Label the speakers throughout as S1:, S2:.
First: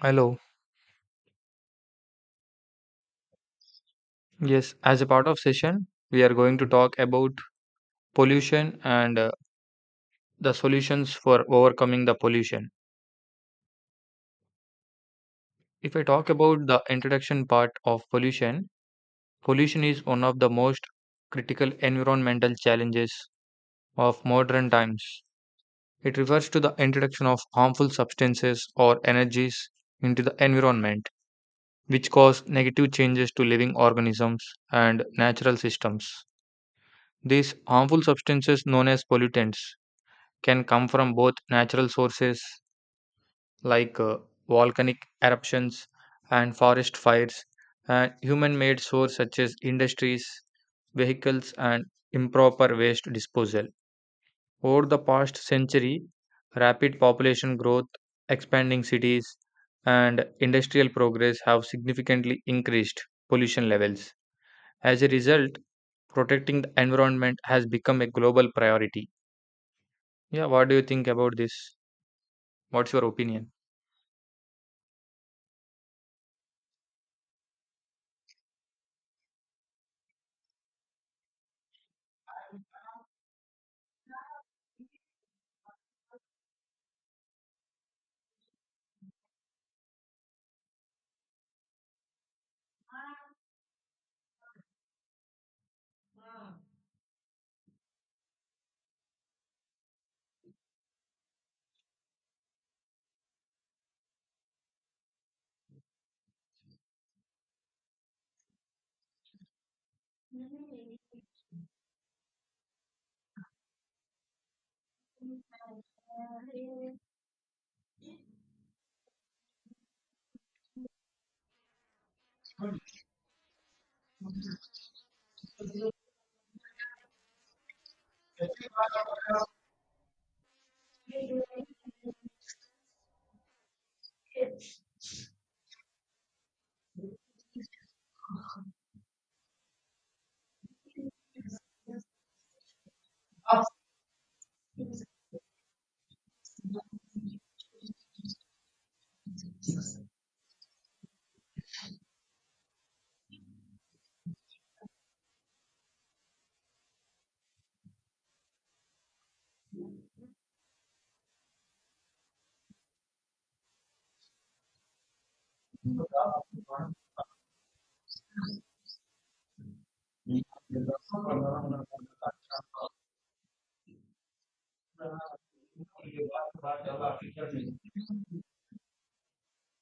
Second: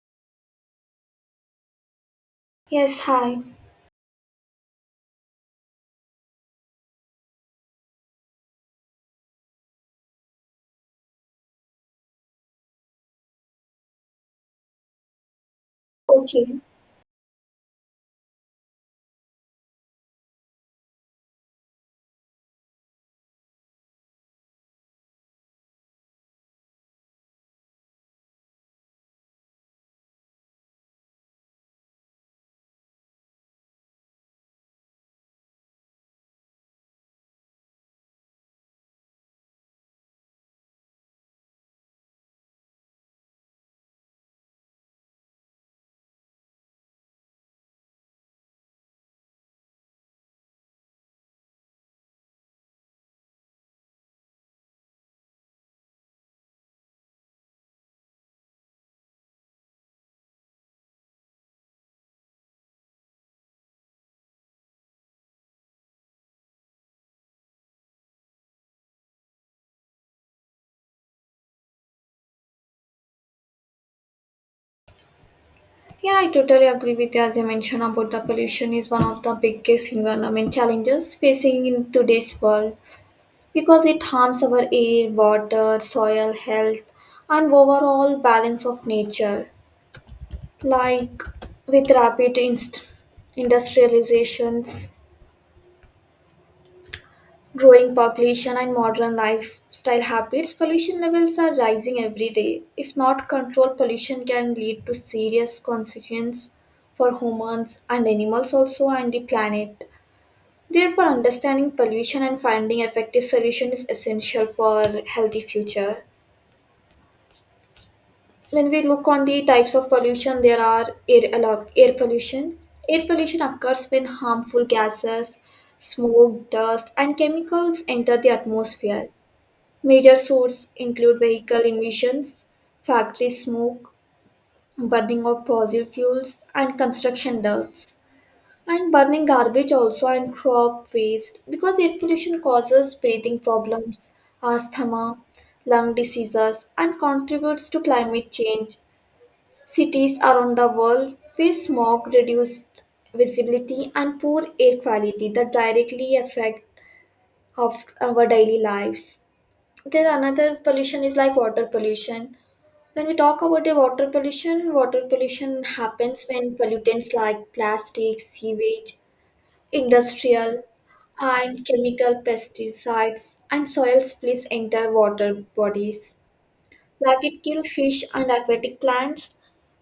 S1: Hello.
S2: Yes, hi.
S1: Yes, as a part of session, we are going to talk about pollution and the solutions for overcoming the pollution. If I talk
S2: Okay.
S1: about the introduction part of pollution, pollution is one of the most critical environmental challenges of modern times. It refers to the introduction of harmful substances or energies into the environment, which cause negative changes to living organisms and natural systems. These harmful substances known as pollutants can come from both natural sources like volcanic eruptions and forest fires and human made sources such as industries, vehicles, and improper waste disposal. Over the past century, rapid population growth, expanding cities, and industrial progress have significantly increased pollution levels. As a result, protecting the environment has become a global priority. Yeah, what do you think about this? What's your opinion?
S2: Yeah, I totally agree with you. As you mentioned about the pollution is one of the biggest environment challenges facing in today's world because it harms our air, water, soil health, and overall balance of nature. Like with rapid industrializations. Growing population and modern lifestyle habits, pollution levels are rising every day. If not controlled, pollution can lead to serious consequences for humans and animals also and the planet. Therefore, understanding pollution and finding effective solution is essential for healthy future. When we look on the types of pollution, there are air pollution. Air pollution occurs when harmful gases, smoke, dust, and chemicals enter the atmosphere. Major sources include vehicle emissions, factory smoke, burning of fossil fuels, and construction dust. And burning garbage also and crop waste, because air pollution causes breathing problems, asthma, lung diseases, and contributes to climate change. Cities around the world face smog, reduced visibility, and poor air quality that directly affect of our daily lives. There another pollution is like water pollution. When we talk about the water pollution happens when pollutants like plastic, sewage, industrial and chemical pesticides and soil splits enter water bodies. Like it kill fish and aquatic plants,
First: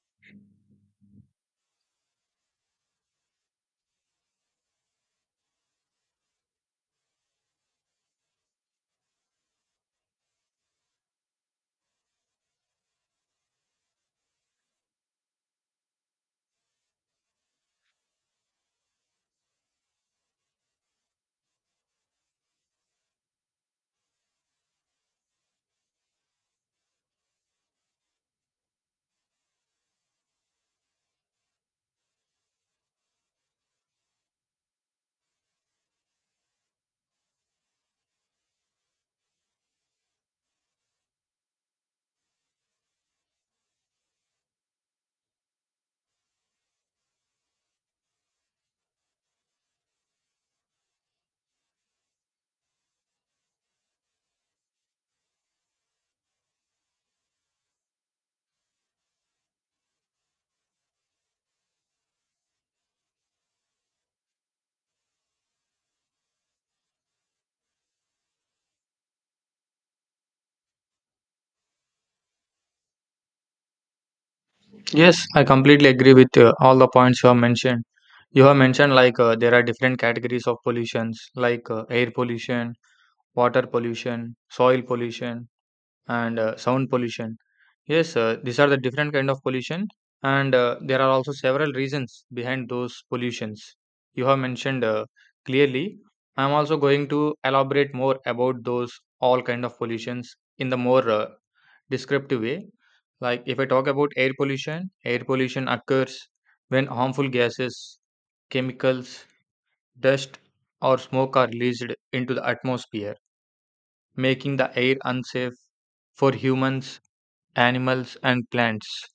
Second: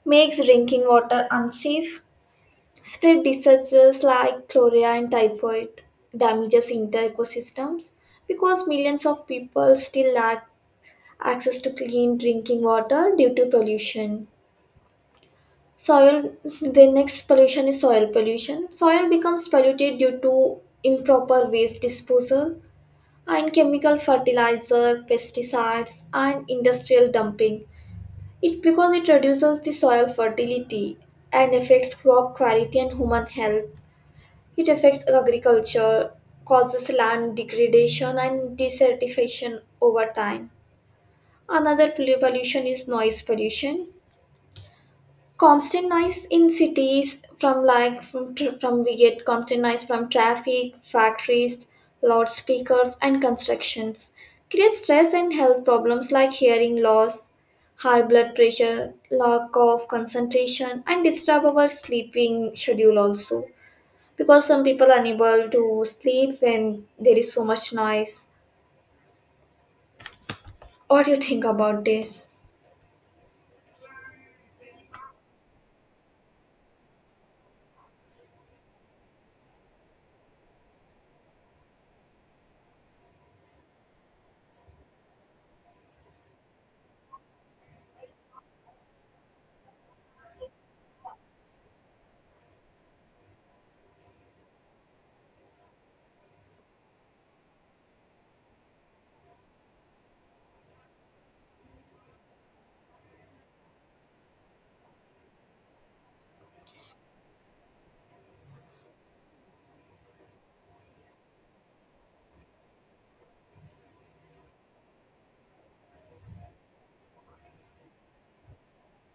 S2: makes drinking water unsafe, spread diseases like cholera and typhoid, damages inter ecosystems, because millions of people still lack access to clean drinking water due to pollution. Soil, the next pollution is soil pollution. Soil becomes polluted due to improper waste disposal and chemical fertilizer, pesticides, and industrial dumping. It because it reduces the soil fertility and affects crop quality and human health. It affects agriculture, causes land degradation and desertification over time. Another pollution is noise pollution. Constant noise in cities from, like, from we get constant noise from traffic, factories, loudspeakers, and constructions creates stress and health problems like hearing loss, high blood pressure, lack of concentration, and disturb our sleeping schedule also, because some people are unable to sleep when there is so much noise. What do you think about this?
S1: Yes, I completely agree with all the points you have mentioned. You have mentioned like there are different categories of pollutions like air pollution, water pollution, soil pollution, and sound pollution. Yes, these are the different kind of pollution, and there are also several reasons behind those pollutions. You have mentioned clearly. I'm also going to elaborate more about those all kind of pollutions in the more descriptive way. Like if I talk about air pollution occurs when harmful gases, chemicals, dust, or smoke are released into the atmosphere, making the air unsafe for humans, animals, and plants.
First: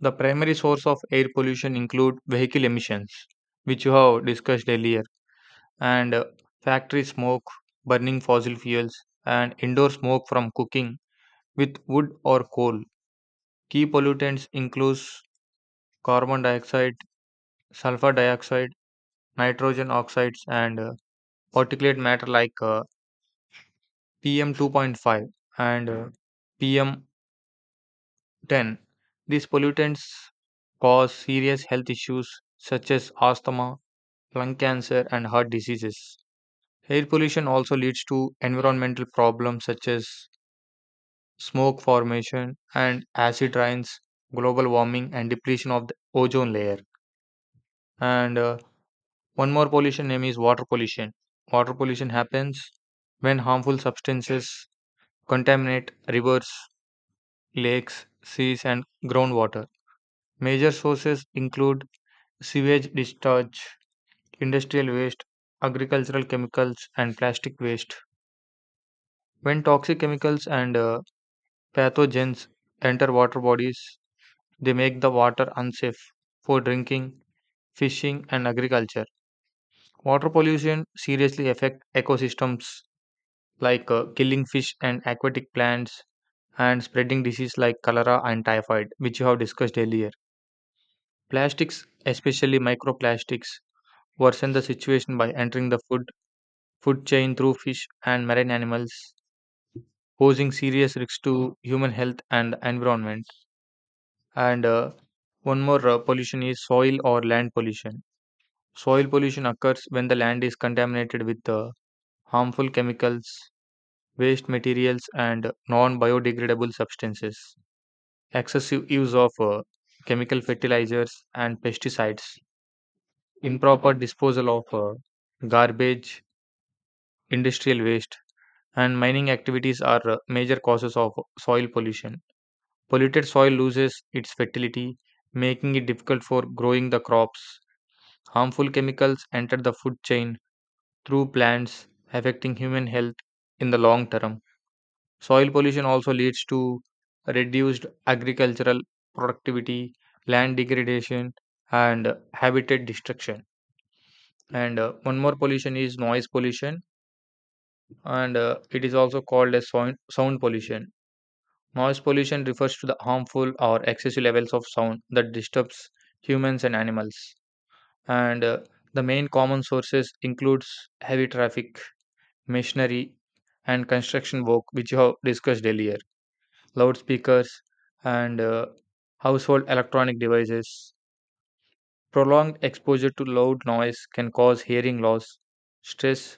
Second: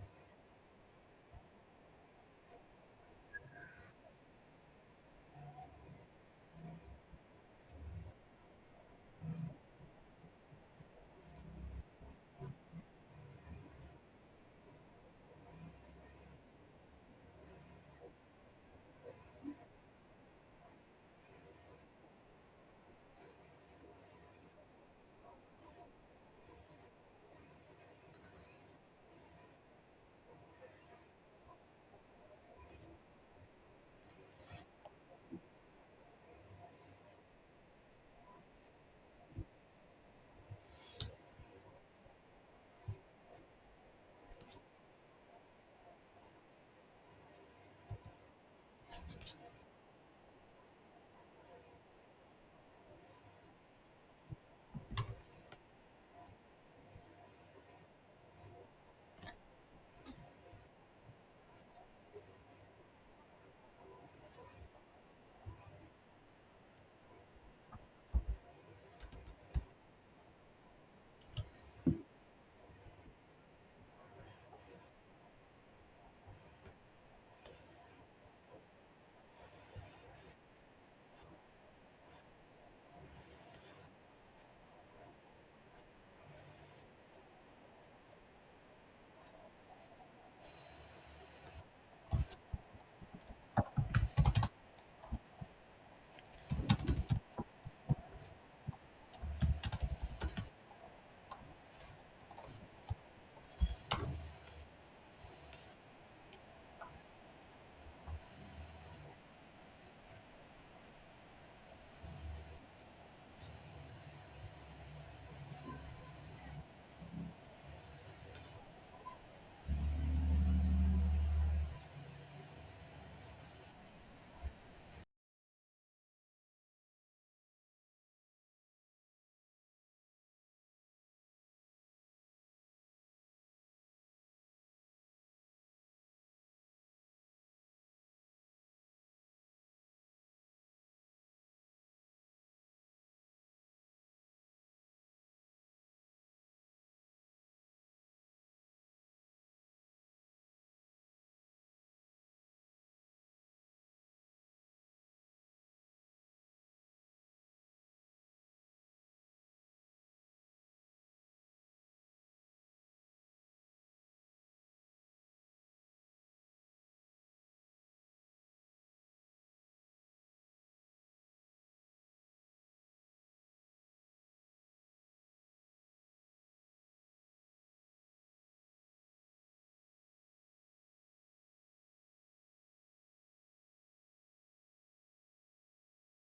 S1: The primary source of air pollution include vehicle emissions, which you have discussed earlier, and factory smoke, burning fossil fuels, and indoor smoke from cooking with wood or coal. Key pollutants include carbon dioxide, sulfur dioxide, nitrogen oxides, and particulate matter like PM2.5 and PM 10. These pollutants cause serious health issues such as asthma, lung cancer, and heart diseases. Air pollution also leads to environmental problems such as smoke formation and acid rains, global warming, and depletion of the ozone layer. And one more pollution name is water pollution. Water pollution happens when harmful substances contaminate rivers, lakes, seas, and groundwater. Major sources include sewage discharge, industrial waste, agricultural chemicals, and plastic waste. When toxic chemicals and pathogens enter water bodies, they make the water unsafe for drinking, fishing, and agriculture. Water pollution seriously affects ecosystems, like killing fish and aquatic plants and spreading disease like cholera and typhoid, which you have discussed earlier. Plastics, especially microplastics, worsen the situation by entering the food chain through fish and marine animals, posing serious risks to human health and environment. And one more pollution is soil or land pollution. Soil pollution occurs when the land is contaminated with harmful chemicals, waste materials, and non biodegradable substances. Excessive use of chemical fertilizers and pesticides, improper disposal of garbage, industrial waste, and mining activities are major causes of soil pollution. Polluted soil loses its fertility, making it difficult for growing the crops. Harmful chemicals enter the food chain through plants, affecting human health in the long term. Soil pollution also leads to reduced agricultural productivity, land degradation, and habitat destruction. And one more pollution is noise pollution, and it is also called as sound pollution. Noise pollution refers to the harmful or excessive levels of sound that disturbs humans and animals. And the main common sources includes heavy traffic, machinery, and construction work, which you have discussed earlier. Loudspeakers and household electronic devices. Prolonged exposure to loud noise can cause hearing loss, stress,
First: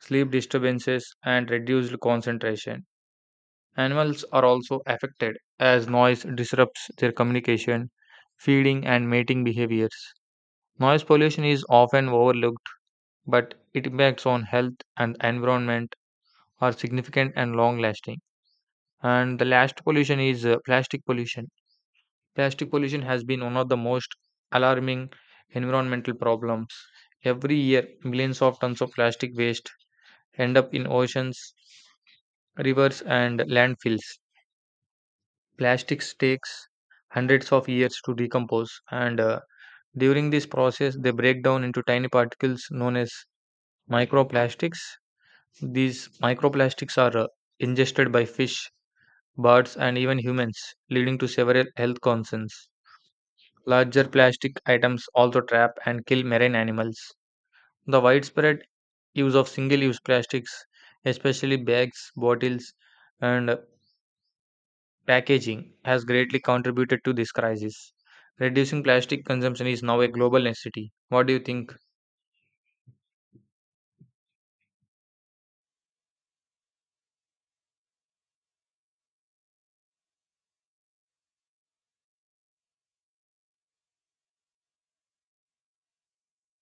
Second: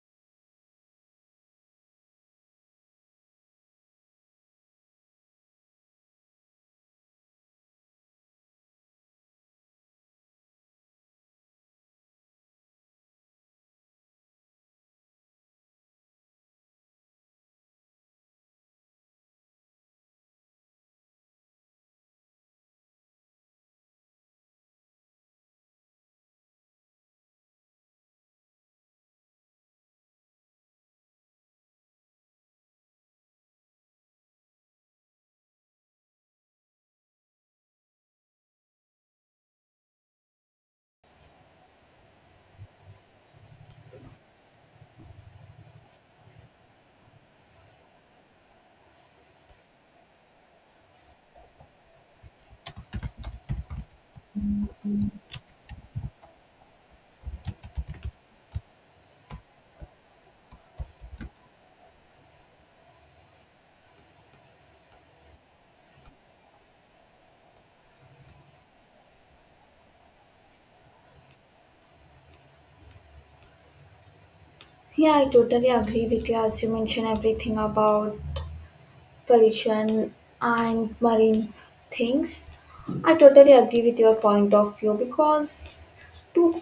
S1: sleep disturbances, and reduced concentration. Animals are also affected as noise disrupts their communication, feeding, and mating behaviors. Noise pollution is often overlooked, but it impacts on health and environment are significant and long lasting. And the last pollution is plastic pollution. Plastic pollution has been one of the most alarming environmental problems. Every year, millions of tons of plastic waste end up in oceans, rivers, and landfills. Plastics takes hundreds of years to decompose, and during this process, they break down into tiny particles known as microplastics. These microplastics are ingested by fish, birds, and even humans, leading to several health concerns. Larger plastic items also trap and kill marine animals. The widespread use of single use plastics, especially bags, bottles, and packaging has greatly contributed to this crisis. Reducing plastic consumption is now a global necessity. What do you think?
S2: Yeah, I totally agree with you. As you mentioned everything about pollution and marine things. I totally agree with your point of view because to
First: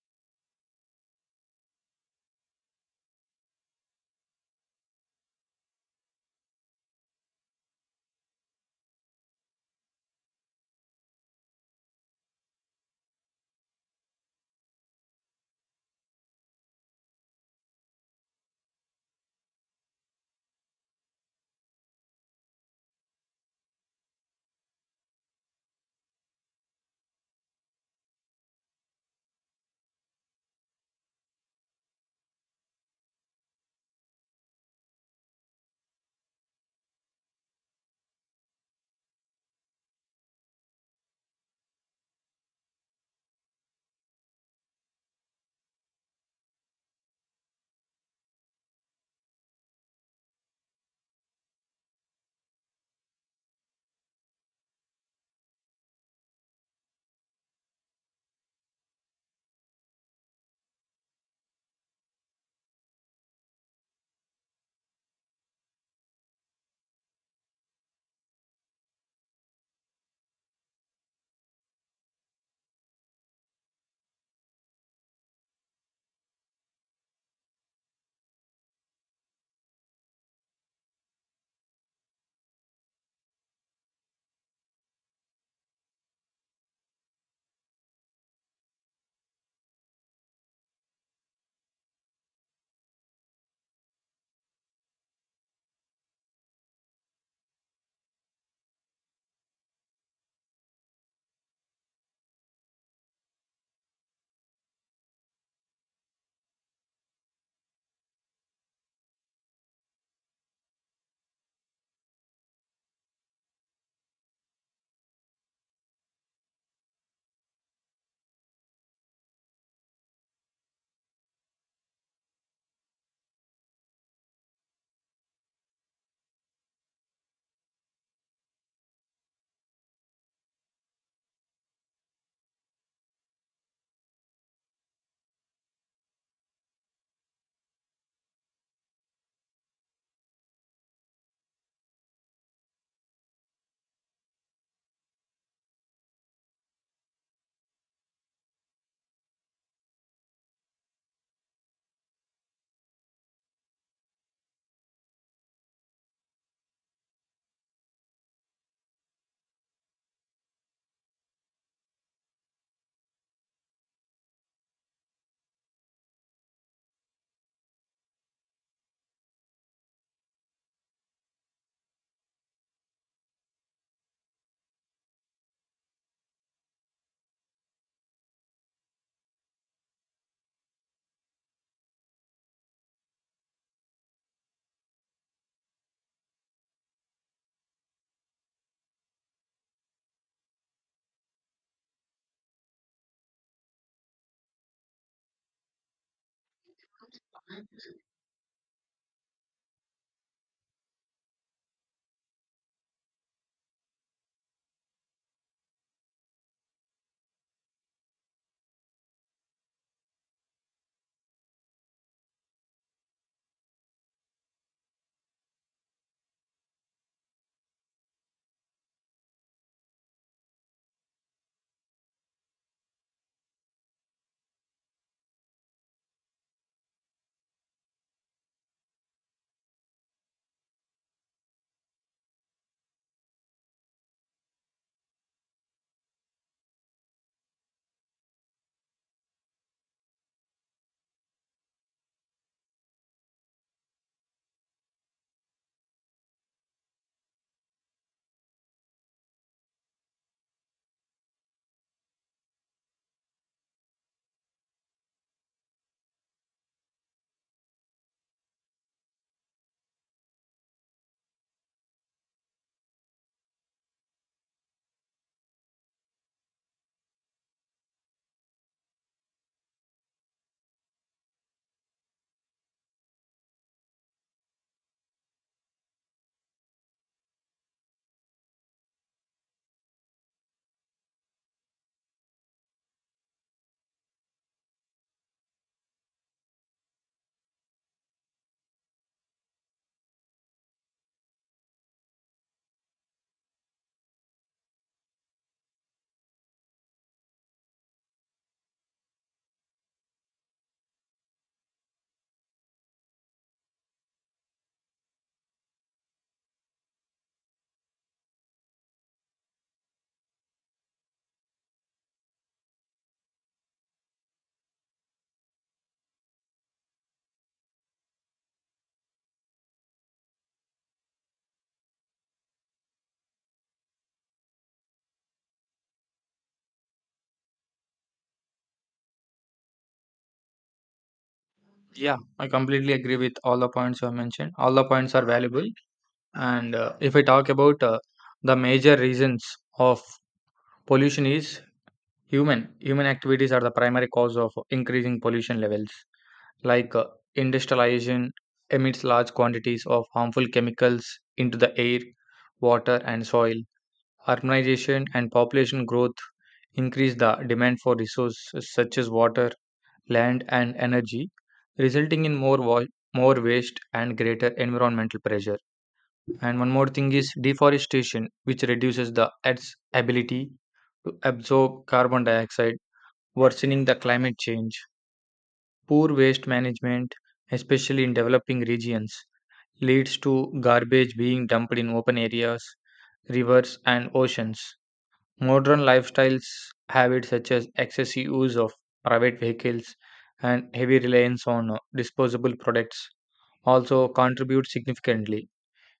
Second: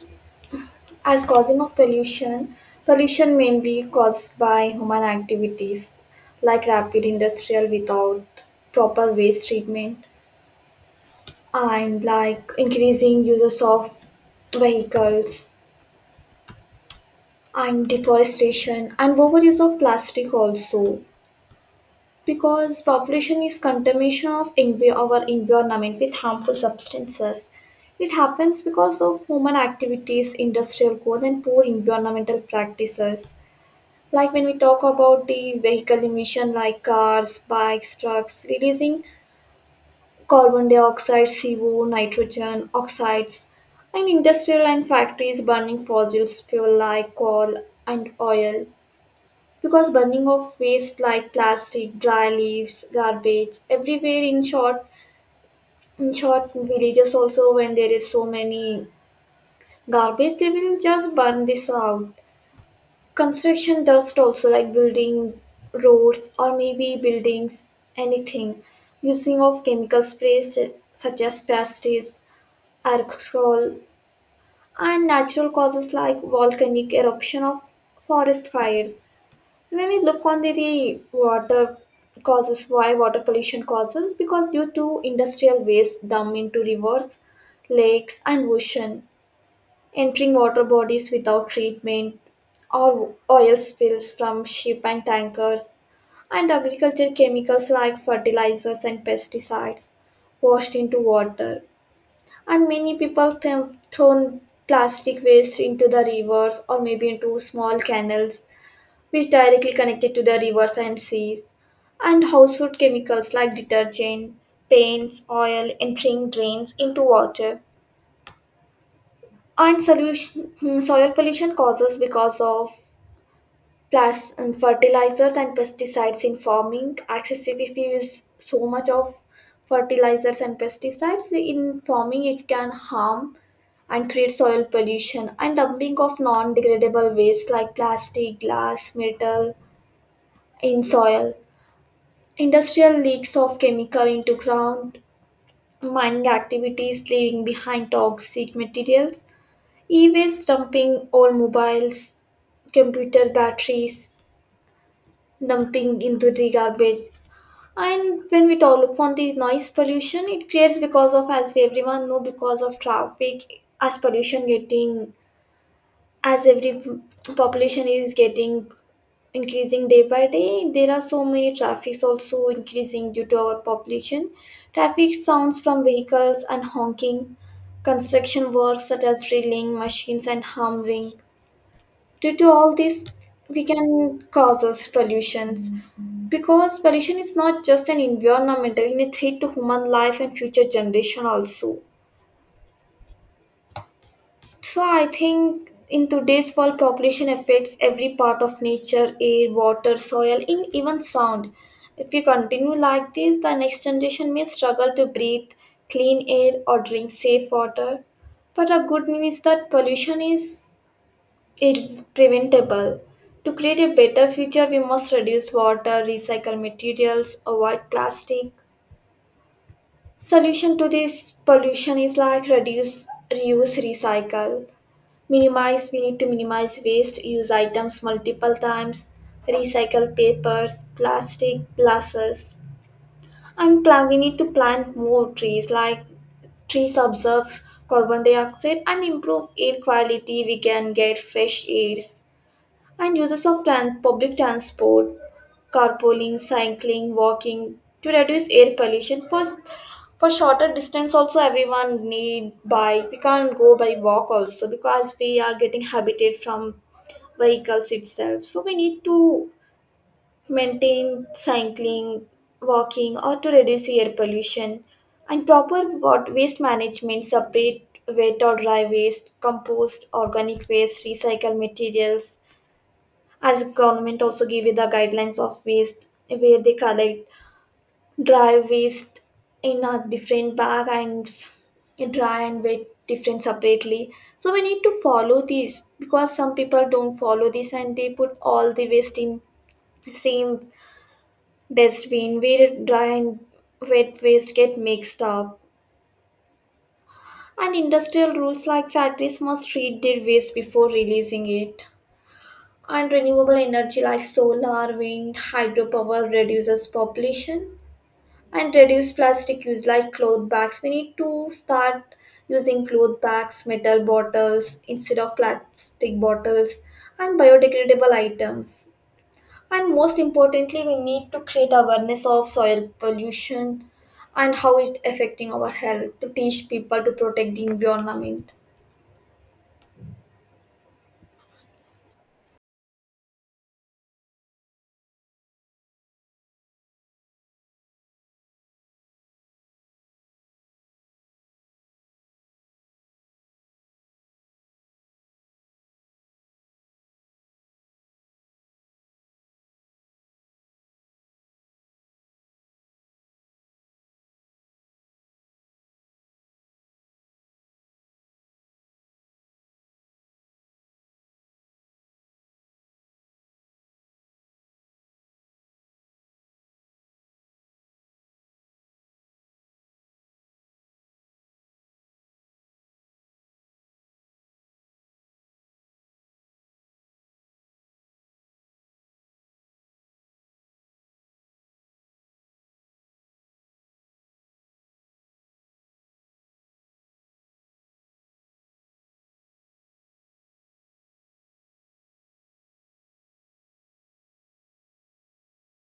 S2: as causing of pollution, pollution mainly caused by human activities like rapid industrial without proper waste treatment and like increasing uses of vehicles and deforestation and overuse of plastic also. Because population is contamination of our environment with harmful substances. It happens because of human activities, industrial growth, and poor environmental practices. Like when we talk about the vehicle emission, like cars, bikes, trucks, releasing carbon dioxide, CO, nitrogen oxides, and industrial and factories burning fossil fuel like coal and oil, because burning of waste like plastic, dry leaves, garbage everywhere in short villages also, when there is so many garbage they will just burn this out. Construction dust also, like building roads or maybe buildings, anything, using of chemical sprays such as pesticides, alcohol, and natural causes like volcanic eruption of forest fires. When we look on the water causes, why water pollution causes, because due to industrial waste dumped into rivers, lakes, and ocean, entering water bodies without treatment, or oil spills from ship and tankers, and agriculture chemicals like fertilizers and pesticides washed into water. And many people thrown plastic waste into the rivers or maybe into small canals which directly connected to the rivers and seas, and household chemicals like detergent, paints, oil entering drains into water, soil pollution causes because of plus and fertilizers and pesticides in farming. Excessive, if you use so much of fertilizers and pesticides in farming, it can harm and create soil pollution, and dumping of non-degradable waste like plastic, glass, metal in soil. Industrial leaks of chemical into ground, mining activities leaving behind toxic materials, e waste dumping, old mobiles, computer batteries, dumping into the garbage. And when we talk upon the noise pollution, it creates because of, as we everyone know, because of traffic, as pollution getting, as every population is getting increasing day by day, there are so many traffics also increasing due to our population. Traffic sounds from vehicles and honking, construction works such as drilling machines and hammering, due to all this we can cause us pollutions, because pollution is not just an environmental, it is a threat to human life and future generation also. So I think in today's world, population affects every part of nature, air, water, soil, and even sound. If we continue like this, the next generation may struggle to breathe clean air or drink safe water. But a good news is that pollution is preventable. To create a better future, we must reduce water, recycle materials, avoid plastic. Solution to this pollution is like reduce, reuse, recycle. Minimize, we need to minimize waste, use items multiple times, recycle papers, plastic, glasses, and plan, we need to plant more trees, like trees absorbs carbon dioxide and improve air quality, we can get fresh airs, and uses of public transport, carpooling, cycling, walking to reduce air pollution. For shorter distance also, everyone need bike, we can't go by walk also because we are getting habited from vehicles itself. So we need to maintain cycling, walking, or to reduce air pollution. And proper waste management, separate wet or dry waste, compost, organic waste, recycle materials. As government also give you the guidelines of waste where they collect dry waste in a different bag, and dry and wet different separately, so we need to follow this, because some people don't follow this and they put all the waste in same dustbin where dry and wet waste get mixed up. And industrial rules like factories must treat their waste before releasing it, and renewable energy like solar, wind, hydropower reduces population, and reduce plastic use, like cloth bags, we need to start using cloth bags, metal bottles instead of plastic bottles, and biodegradable items. And most importantly, we need to create awareness of soil pollution and how it's affecting our health, to teach people to protect the environment.
S1: Yeah, I completely agree with all the points you have mentioned. All the points are valuable. And if I talk about the major reasons of pollution is human. Human activities are the primary cause of increasing pollution levels. Like industrialization emits large quantities of harmful chemicals into the air, water, and soil. Urbanization and population growth increase the demand for resources such as water, land, and energy, resulting in more waste and greater environmental pressure. And one more thing is deforestation, which reduces the Earth's ability to absorb carbon dioxide, worsening the climate change. Poor waste management, especially in developing regions, leads to garbage being dumped in open areas, rivers, and oceans. Modern lifestyles habits such as excessive use of private vehicles and heavy reliance on disposable products also contribute significantly.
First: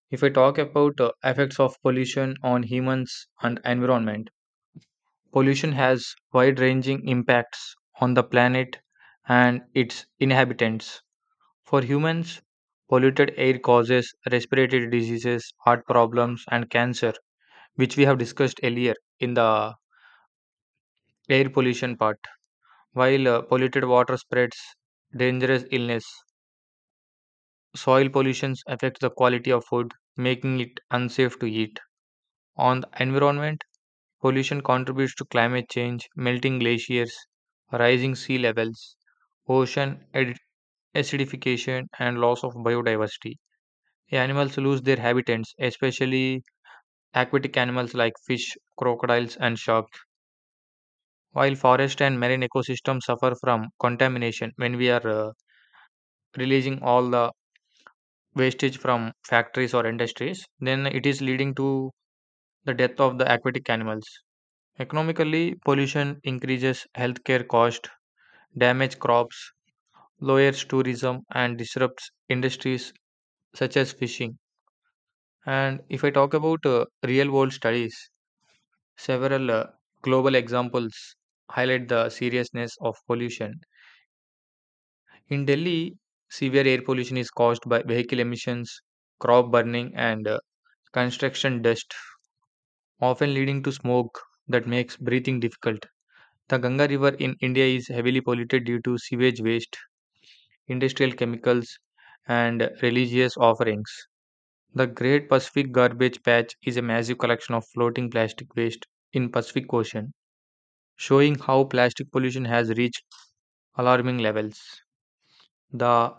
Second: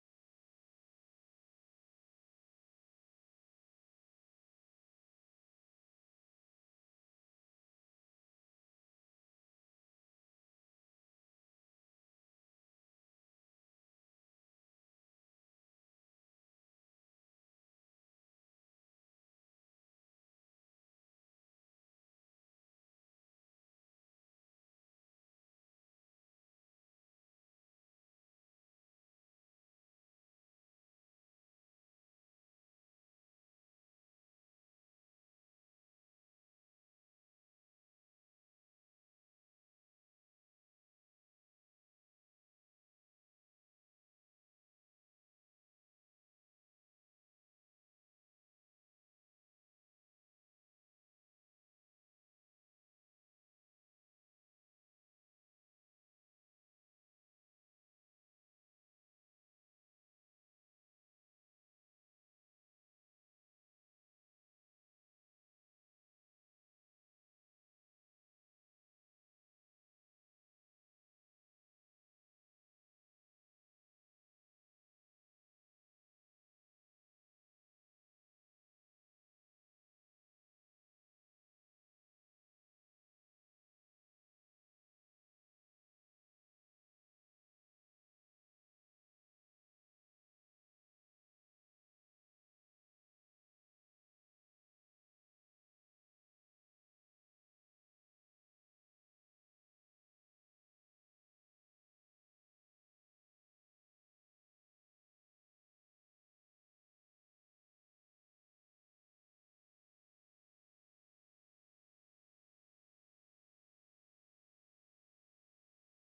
S1: If I talk about effects of pollution on humans and environment, pollution has wide-ranging impacts on the planet and its inhabitants. For humans, polluted air causes respiratory diseases, heart problems, and cancer, which we have discussed earlier in the air pollution part. While polluted water spreads dangerous illness, soil pollution affects the quality of food, making it unsafe to eat. On the environment, pollution contributes to climate change, melting glaciers, rising sea levels, ocean acidification, and loss of biodiversity. Animals lose their habitats, especially aquatic animals like fish, crocodiles, and sharks, while forest and marine ecosystems suffer from contamination. When we are releasing all the wastage from factories or industries, then it is leading to the death of the aquatic animals. Economically, pollution increases healthcare cost, damage crops, lowers tourism, and disrupts industries such as fishing. And if I talk about real world studies, several global examples highlight the seriousness of pollution. In Delhi, severe air pollution is caused by vehicle emissions, crop burning, and construction dust, often leading to smoke that makes breathing difficult. The Ganga River in India is heavily polluted due to sewage waste, industrial chemicals, and religious offerings. The Great Pacific Garbage Patch is a massive collection of floating plastic waste in Pacific Ocean, showing how plastic pollution has reached alarming levels. The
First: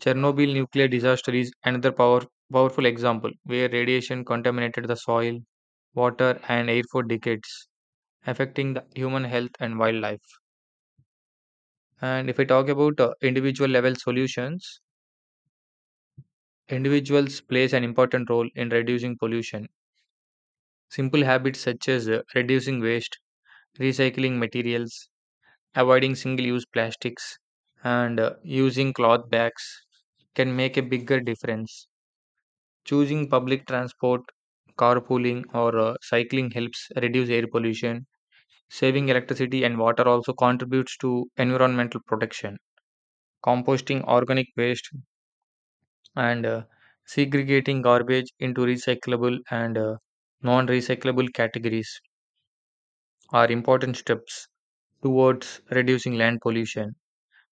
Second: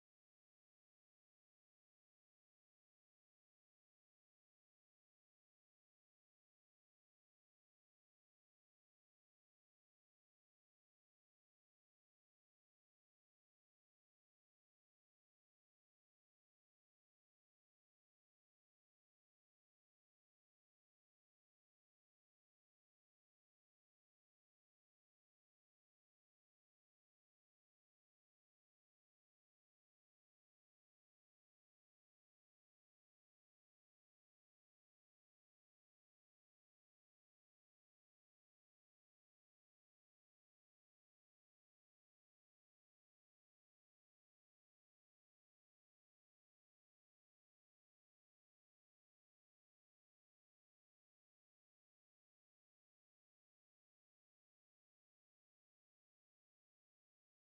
S1: Chernobyl nuclear disaster is another powerful example where radiation contaminated the soil, water, and air for decades, affecting the human health and wildlife. And if we talk about individual level solutions, individuals plays an important role in reducing pollution. Simple habits such as reducing waste, recycling materials, avoiding single-use plastics, and using cloth bags can make a bigger difference. Choosing public transport, carpooling, or cycling helps reduce air pollution. Saving electricity and water also contributes to environmental protection. Composting organic waste, and segregating garbage into recyclable and non recyclable categories are important steps towards reducing land pollution.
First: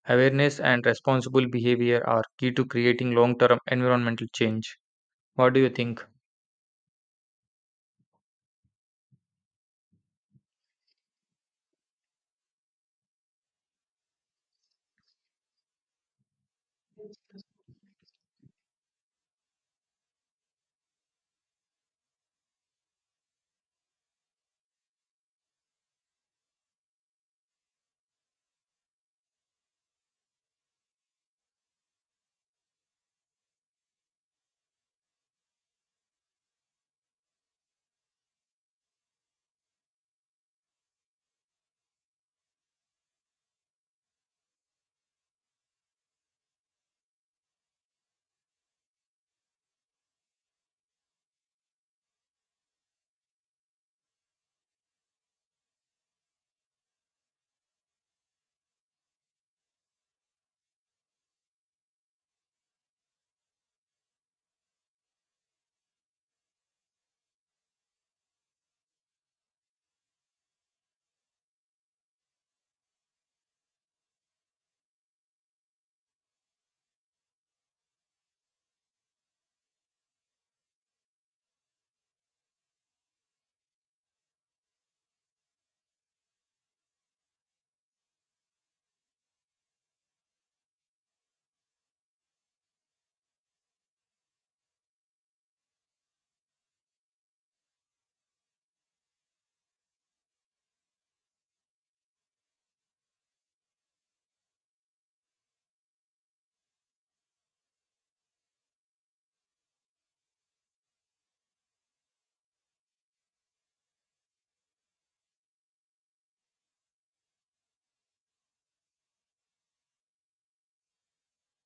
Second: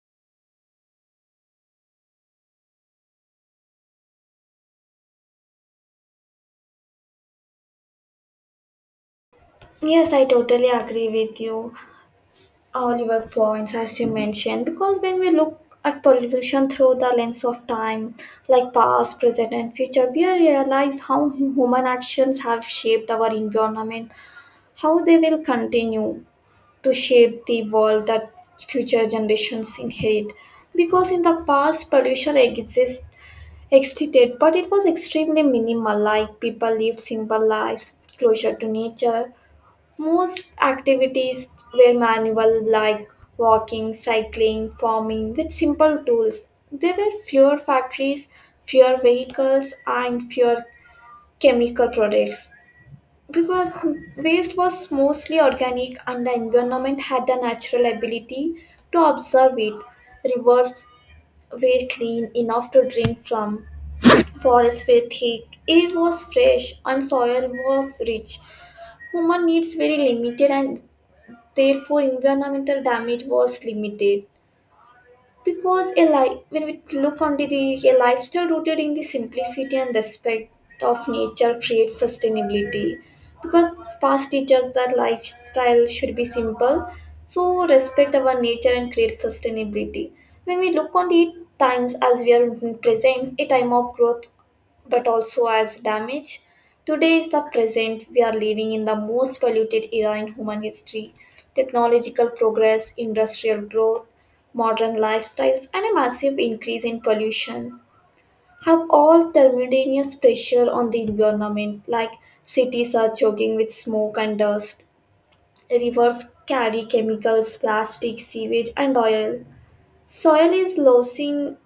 S1: Awareness and responsible behavior are key to creating long term environmental change. What do you think?
S2: Yes, I totally agree with you, Oliver points, as you mentioned, because when we look at pollution through the lens of time, like past, present, and future, we realize how human actions have shaped our environment, how they will continue to shape the world that future generations inherit. Because in the past, pollution existed, but it was extremely minimal, like people lived simple lives closer to nature. Most activities were manual, like walking, cycling, farming, with simple tools. There were fewer factories, fewer vehicles, and fewer chemical products. Because waste was mostly organic and the environment had a natural ability to absorb it. Rivers were clean enough to drink from, forests were thick, air was fresh, and soil was rich. Human needs were limited, and therefore, environmental damage was limited, because when we look onto the a lifestyle rooted in the simplicity and respect of nature creates sustainability. Because past teaches that lifestyle should be simple, so respect our nature and create sustainability. When we look on the times, as we are in present, a time of growth but also as damage. Today is the present. We are living in the most polluted era in human history. Technological progress, industrial growth, modern lifestyles, and a massive increase in pollution have all tremendous pressure on the environment, like cities are choking with smoke and dust. Rivers carry chemicals, plastic, sewage, and oil. Soil is losing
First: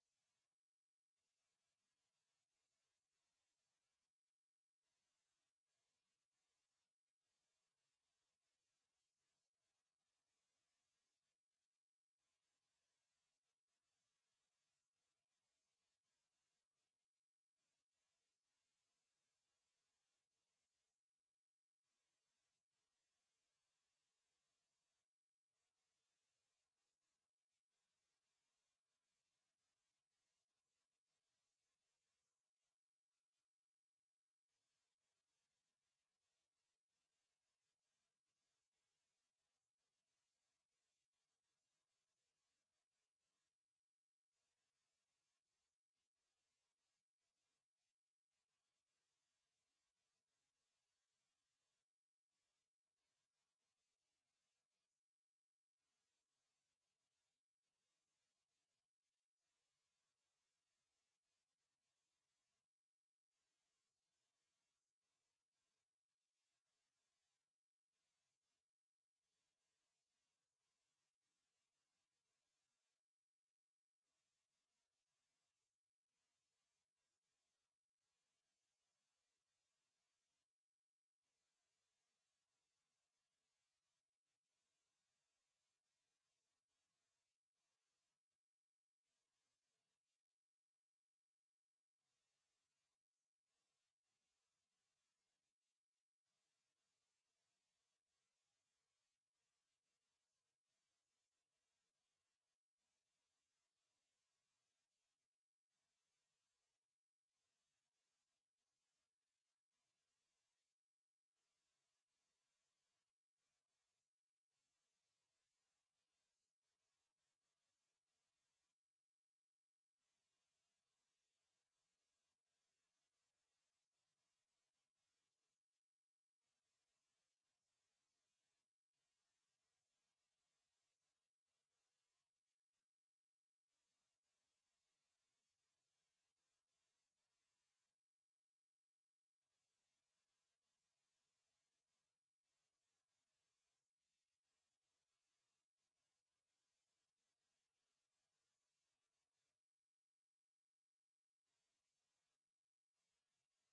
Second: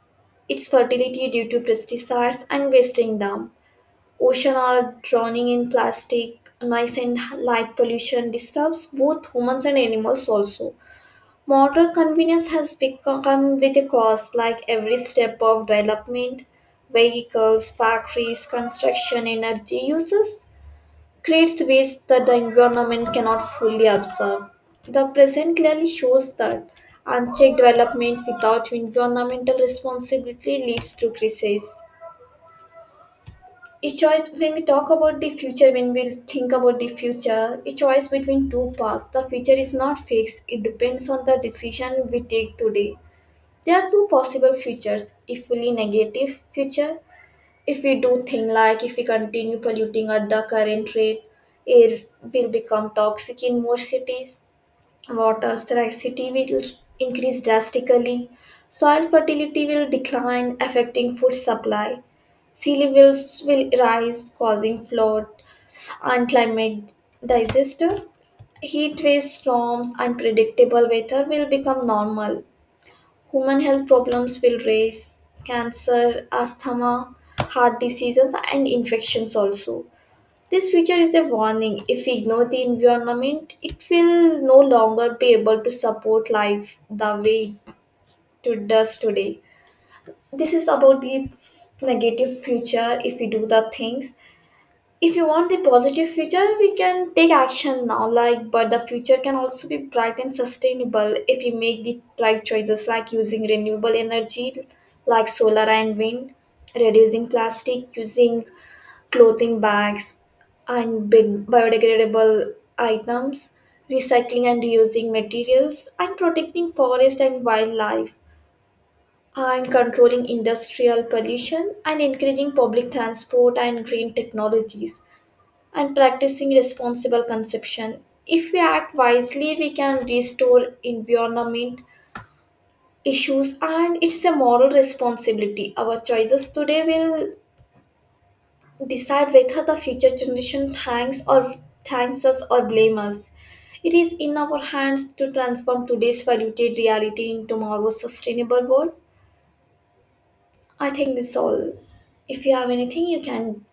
S2: its fertility due to pesticides and wasting down. Oceans are drowning in plastic, noise, and light pollution disturbs both humans and animals also. Modern convenience has become come with a cost, like every step of development, vehicles, factories, construction, energy uses creates waste that the environment cannot fully absorb. The present clearly shows that unchecked development without environmental responsibility leads to crisis, a choice. When we talk about the future, when we think about the future, a choice between two paths, the future is not fixed, it depends on the decision we take today. There are two possible futures. A fully negative future, if we do things like if we continue polluting at the current rate, air will become toxic in more cities, water scarcity will increase drastically, soil fertility will decline affecting food supply, sea levels will rise, causing flood and climate disaster. Heat waves, storms, unpredictable weather will become normal. Human health problems will rise, cancer, asthma, heart diseases, and infections also. This future is a warning. If we ignore the environment, it will no longer be able to support life the way it does today. This is about the negative future. If we do the things, if you want a positive future, we can take action now, like but the future can also be bright and sustainable if we make the right choices, like using renewable energy like solar and wind, reducing plastic, using clothing bags and biodegradable items, recycling and reusing materials and protecting forest and wildlife, and controlling industrial pollution and encouraging public transport and green technologies, and practicing responsible consumption. If we act wisely, we can restore environment issues, and it's a moral responsibility. Our choices today will decide whether the future generation thanks us or blame us. It is in our hands to transform today's polluted reality into tomorrow's sustainable world. I think this all. If you have anything you can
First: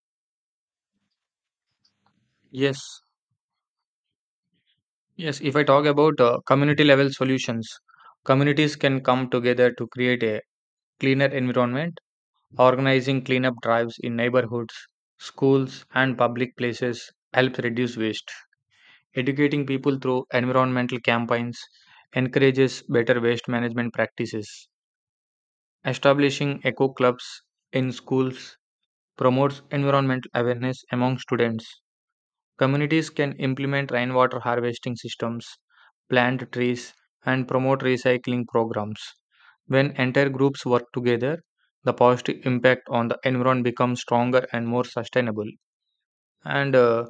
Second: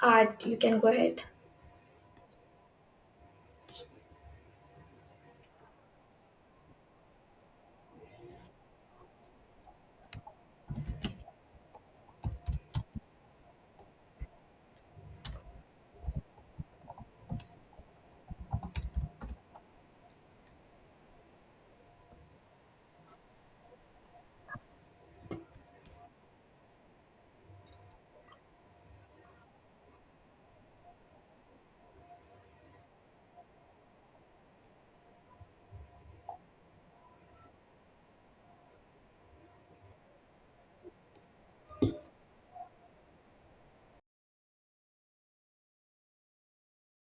S2: add, you can go ahead.
S1: Yes, yes. If I talk about community level solutions, communities can come together to create a cleaner environment. Organizing cleanup drives in neighborhoods, schools, and public places helps reduce waste. Educating people through environmental campaigns encourages better waste management practices. Establishing eco clubs in schools promotes environmental awareness among students. Communities can implement rainwater harvesting systems, plant trees, and promote recycling programs. When entire groups work together, the positive impact on the environment becomes stronger and more sustainable. And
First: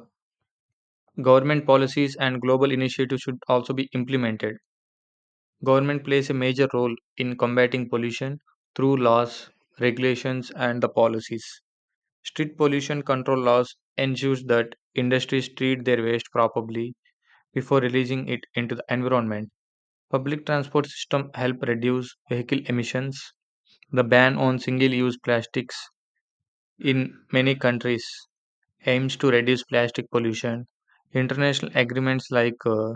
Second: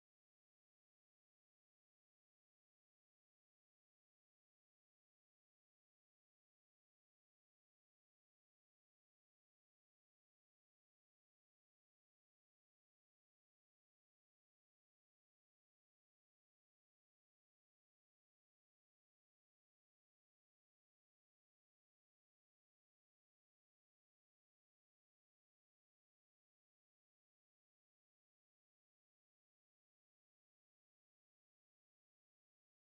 S1: government policies and global initiatives should also be implemented. Government plays a major role in combating pollution through laws, regulations, and the policies. Strict pollution control laws ensures that industries treat their waste properly before releasing it into the environment. Public transport system help reduce vehicle emissions. The ban on single-use plastics in many countries aims to reduce plastic pollution. International agreements like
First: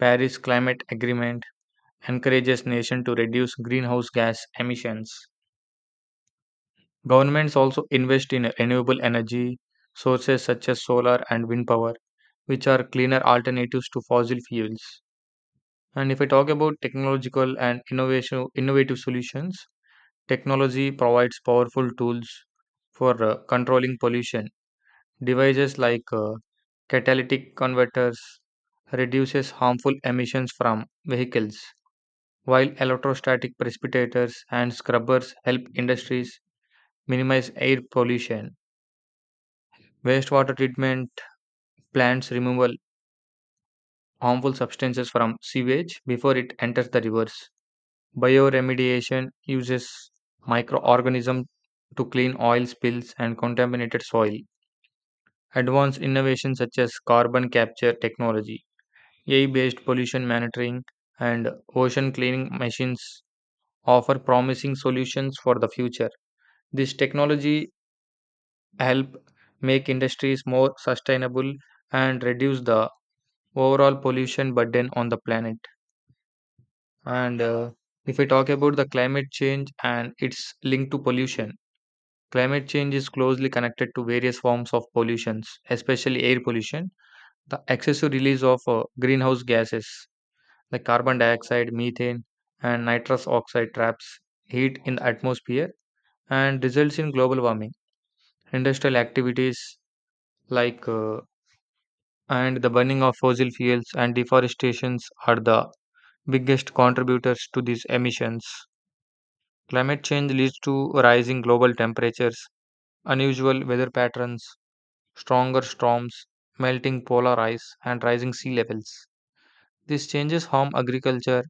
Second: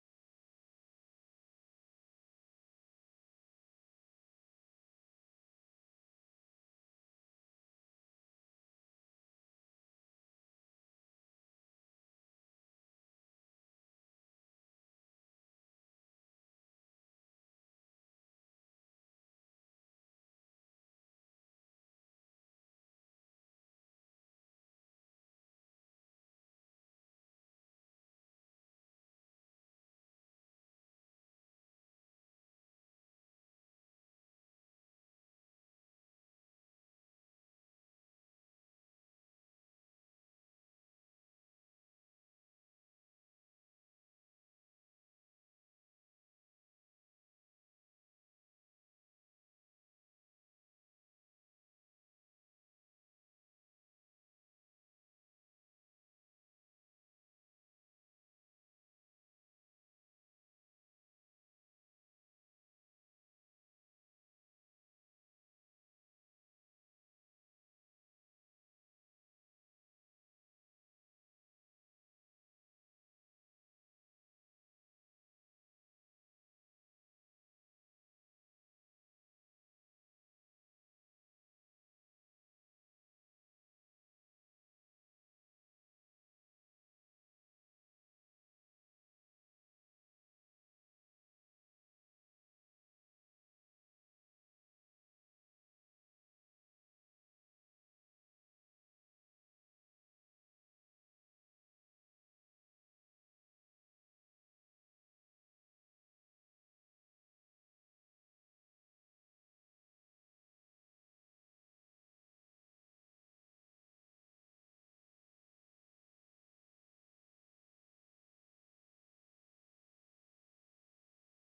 S1: Paris Climate Agreement encourages nations to reduce greenhouse gas emissions. Governments also invest in renewable energy sources such as solar and wind power, which are cleaner alternatives to fossil fuels. And if I talk about technological and innovation, innovative solutions, technology provides powerful tools for controlling pollution. Devices like catalytic converters reduces harmful emissions from vehicles, while electrostatic precipitators and scrubbers help industries minimize air pollution. Wastewater treatment plants remove harmful substances from sewage before it enters the rivers. Bioremediation uses microorganisms to clean oil spills and contaminated soil. Advanced innovations such as carbon capture technology, AI based pollution monitoring, and ocean cleaning machines offer promising solutions for the future. This technology help make industries more sustainable and reduce the overall pollution burden on the planet. And if we talk about the climate change and its link to pollution, climate change is closely connected to various forms of pollution, especially air pollution. The excessive release of greenhouse gases like carbon dioxide, methane, and nitrous oxide traps heat in the atmosphere and results in global warming. Industrial activities like and the burning of fossil fuels and deforestations are the biggest contributors to these emissions. Climate change leads to rising global temperatures, unusual weather patterns, stronger storms, melting polar ice, and rising sea levels. These changes harm agriculture,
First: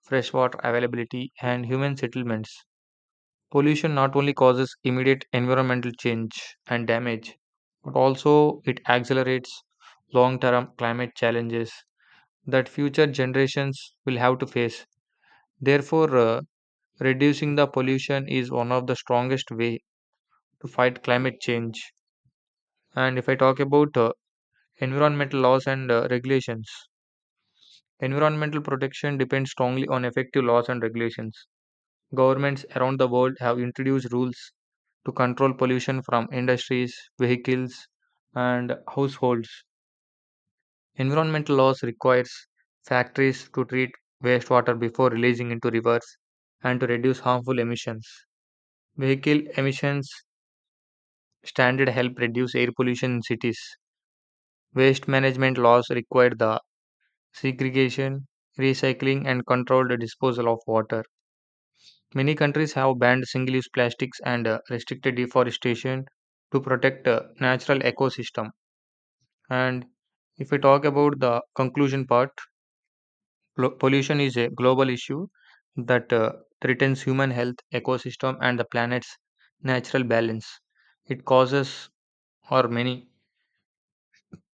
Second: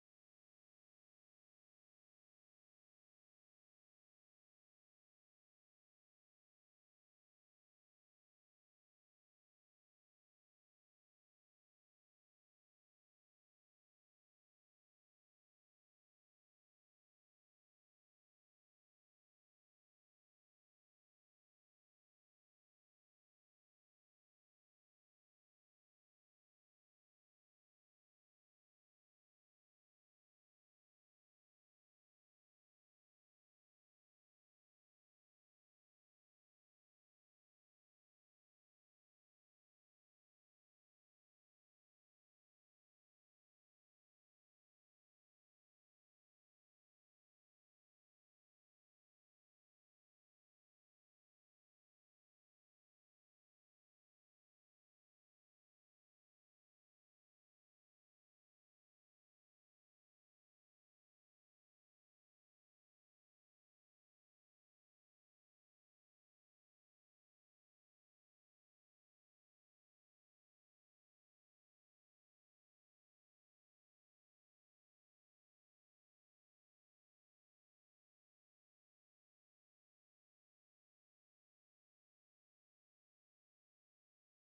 S1: freshwater availability, and human settlements. Pollution not only causes immediate environmental change and damage, but also it accelerates long term climate challenges that future generations will have to face. Therefore, reducing the pollution is one of the strongest way to fight climate change. And if I talk about environmental laws and regulations, environmental protection depends strongly on effective laws and regulations. Governments around the world have introduced rules to control pollution from industries, vehicles, and households. Environmental laws requires factories to treat wastewater before releasing into rivers and to reduce harmful emissions. Vehicle emissions standard help reduce air pollution in cities. Waste management laws require the segregation, recycling, and controlled disposal of water. Many countries have banned single use plastics and restricted deforestation to protect natural ecosystem. And if we talk about the conclusion part, pollution is a global issue that threatens human health, ecosystem, and the planet's natural balance. It causes or many,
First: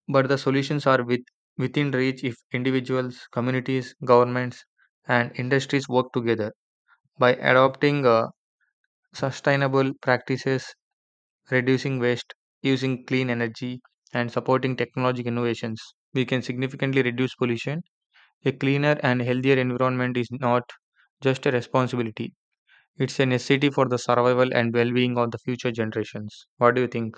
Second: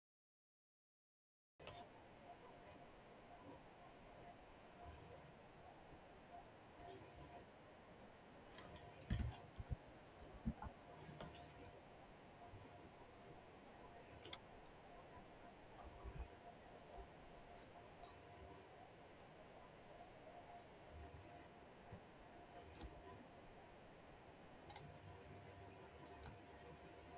S1: but the solutions are within reach if individuals, communities, governments, and industries work together by adopting sustainable practices, reducing waste, using clean energy, and supporting technological innovations, we can significantly reduce pollution. A cleaner and healthier environment is not just a responsibility, it's a necessity for the survival and well being of the future generations. What do you think?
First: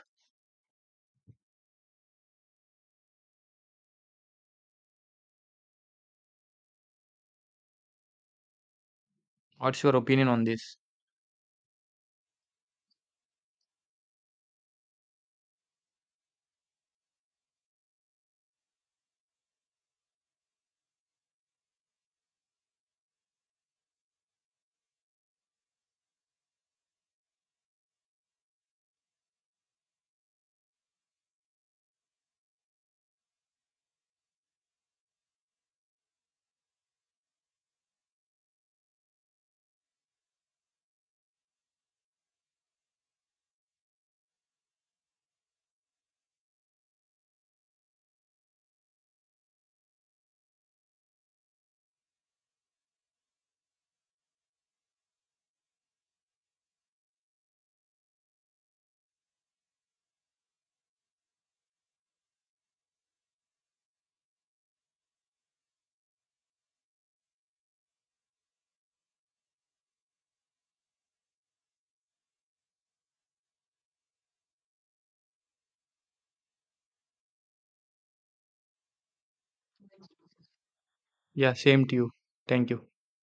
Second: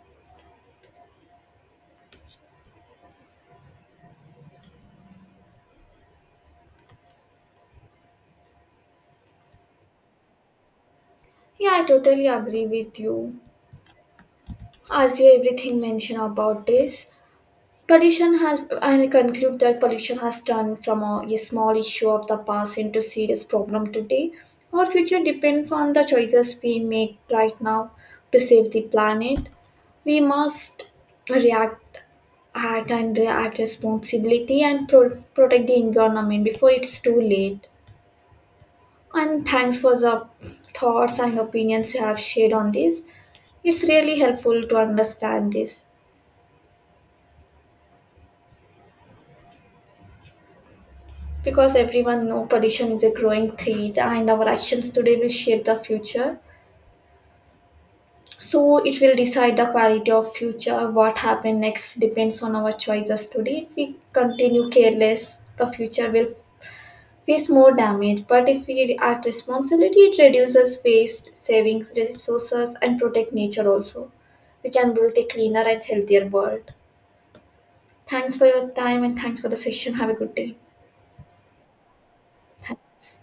S1: What's your opinion on this?
S2: Yeah, I totally agree with you. As you everything mentioned about this, pollution has I conclude that pollution has turned from a small issue of the past into serious problem today. Our future depends on the choices we make right now. To save the planet, we must react act and react responsibility, and protect the environment before it's too late. And thanks for the thoughts and opinions you have shared on this, it's really helpful to understand this. Because everyone know pollution is a growing threat and our actions today will shape the future. So it will decide the quality of future. What happen next depends on our choices today. If we continue careless, the future will face more damage. But if we act responsibility, it reduces waste, saving resources and protect nature also. We can build a cleaner and healthier world. Thanks for your time and thanks for the session. Have a good day.
S1: Yeah, same to you. Thank you.
S2: Thanks.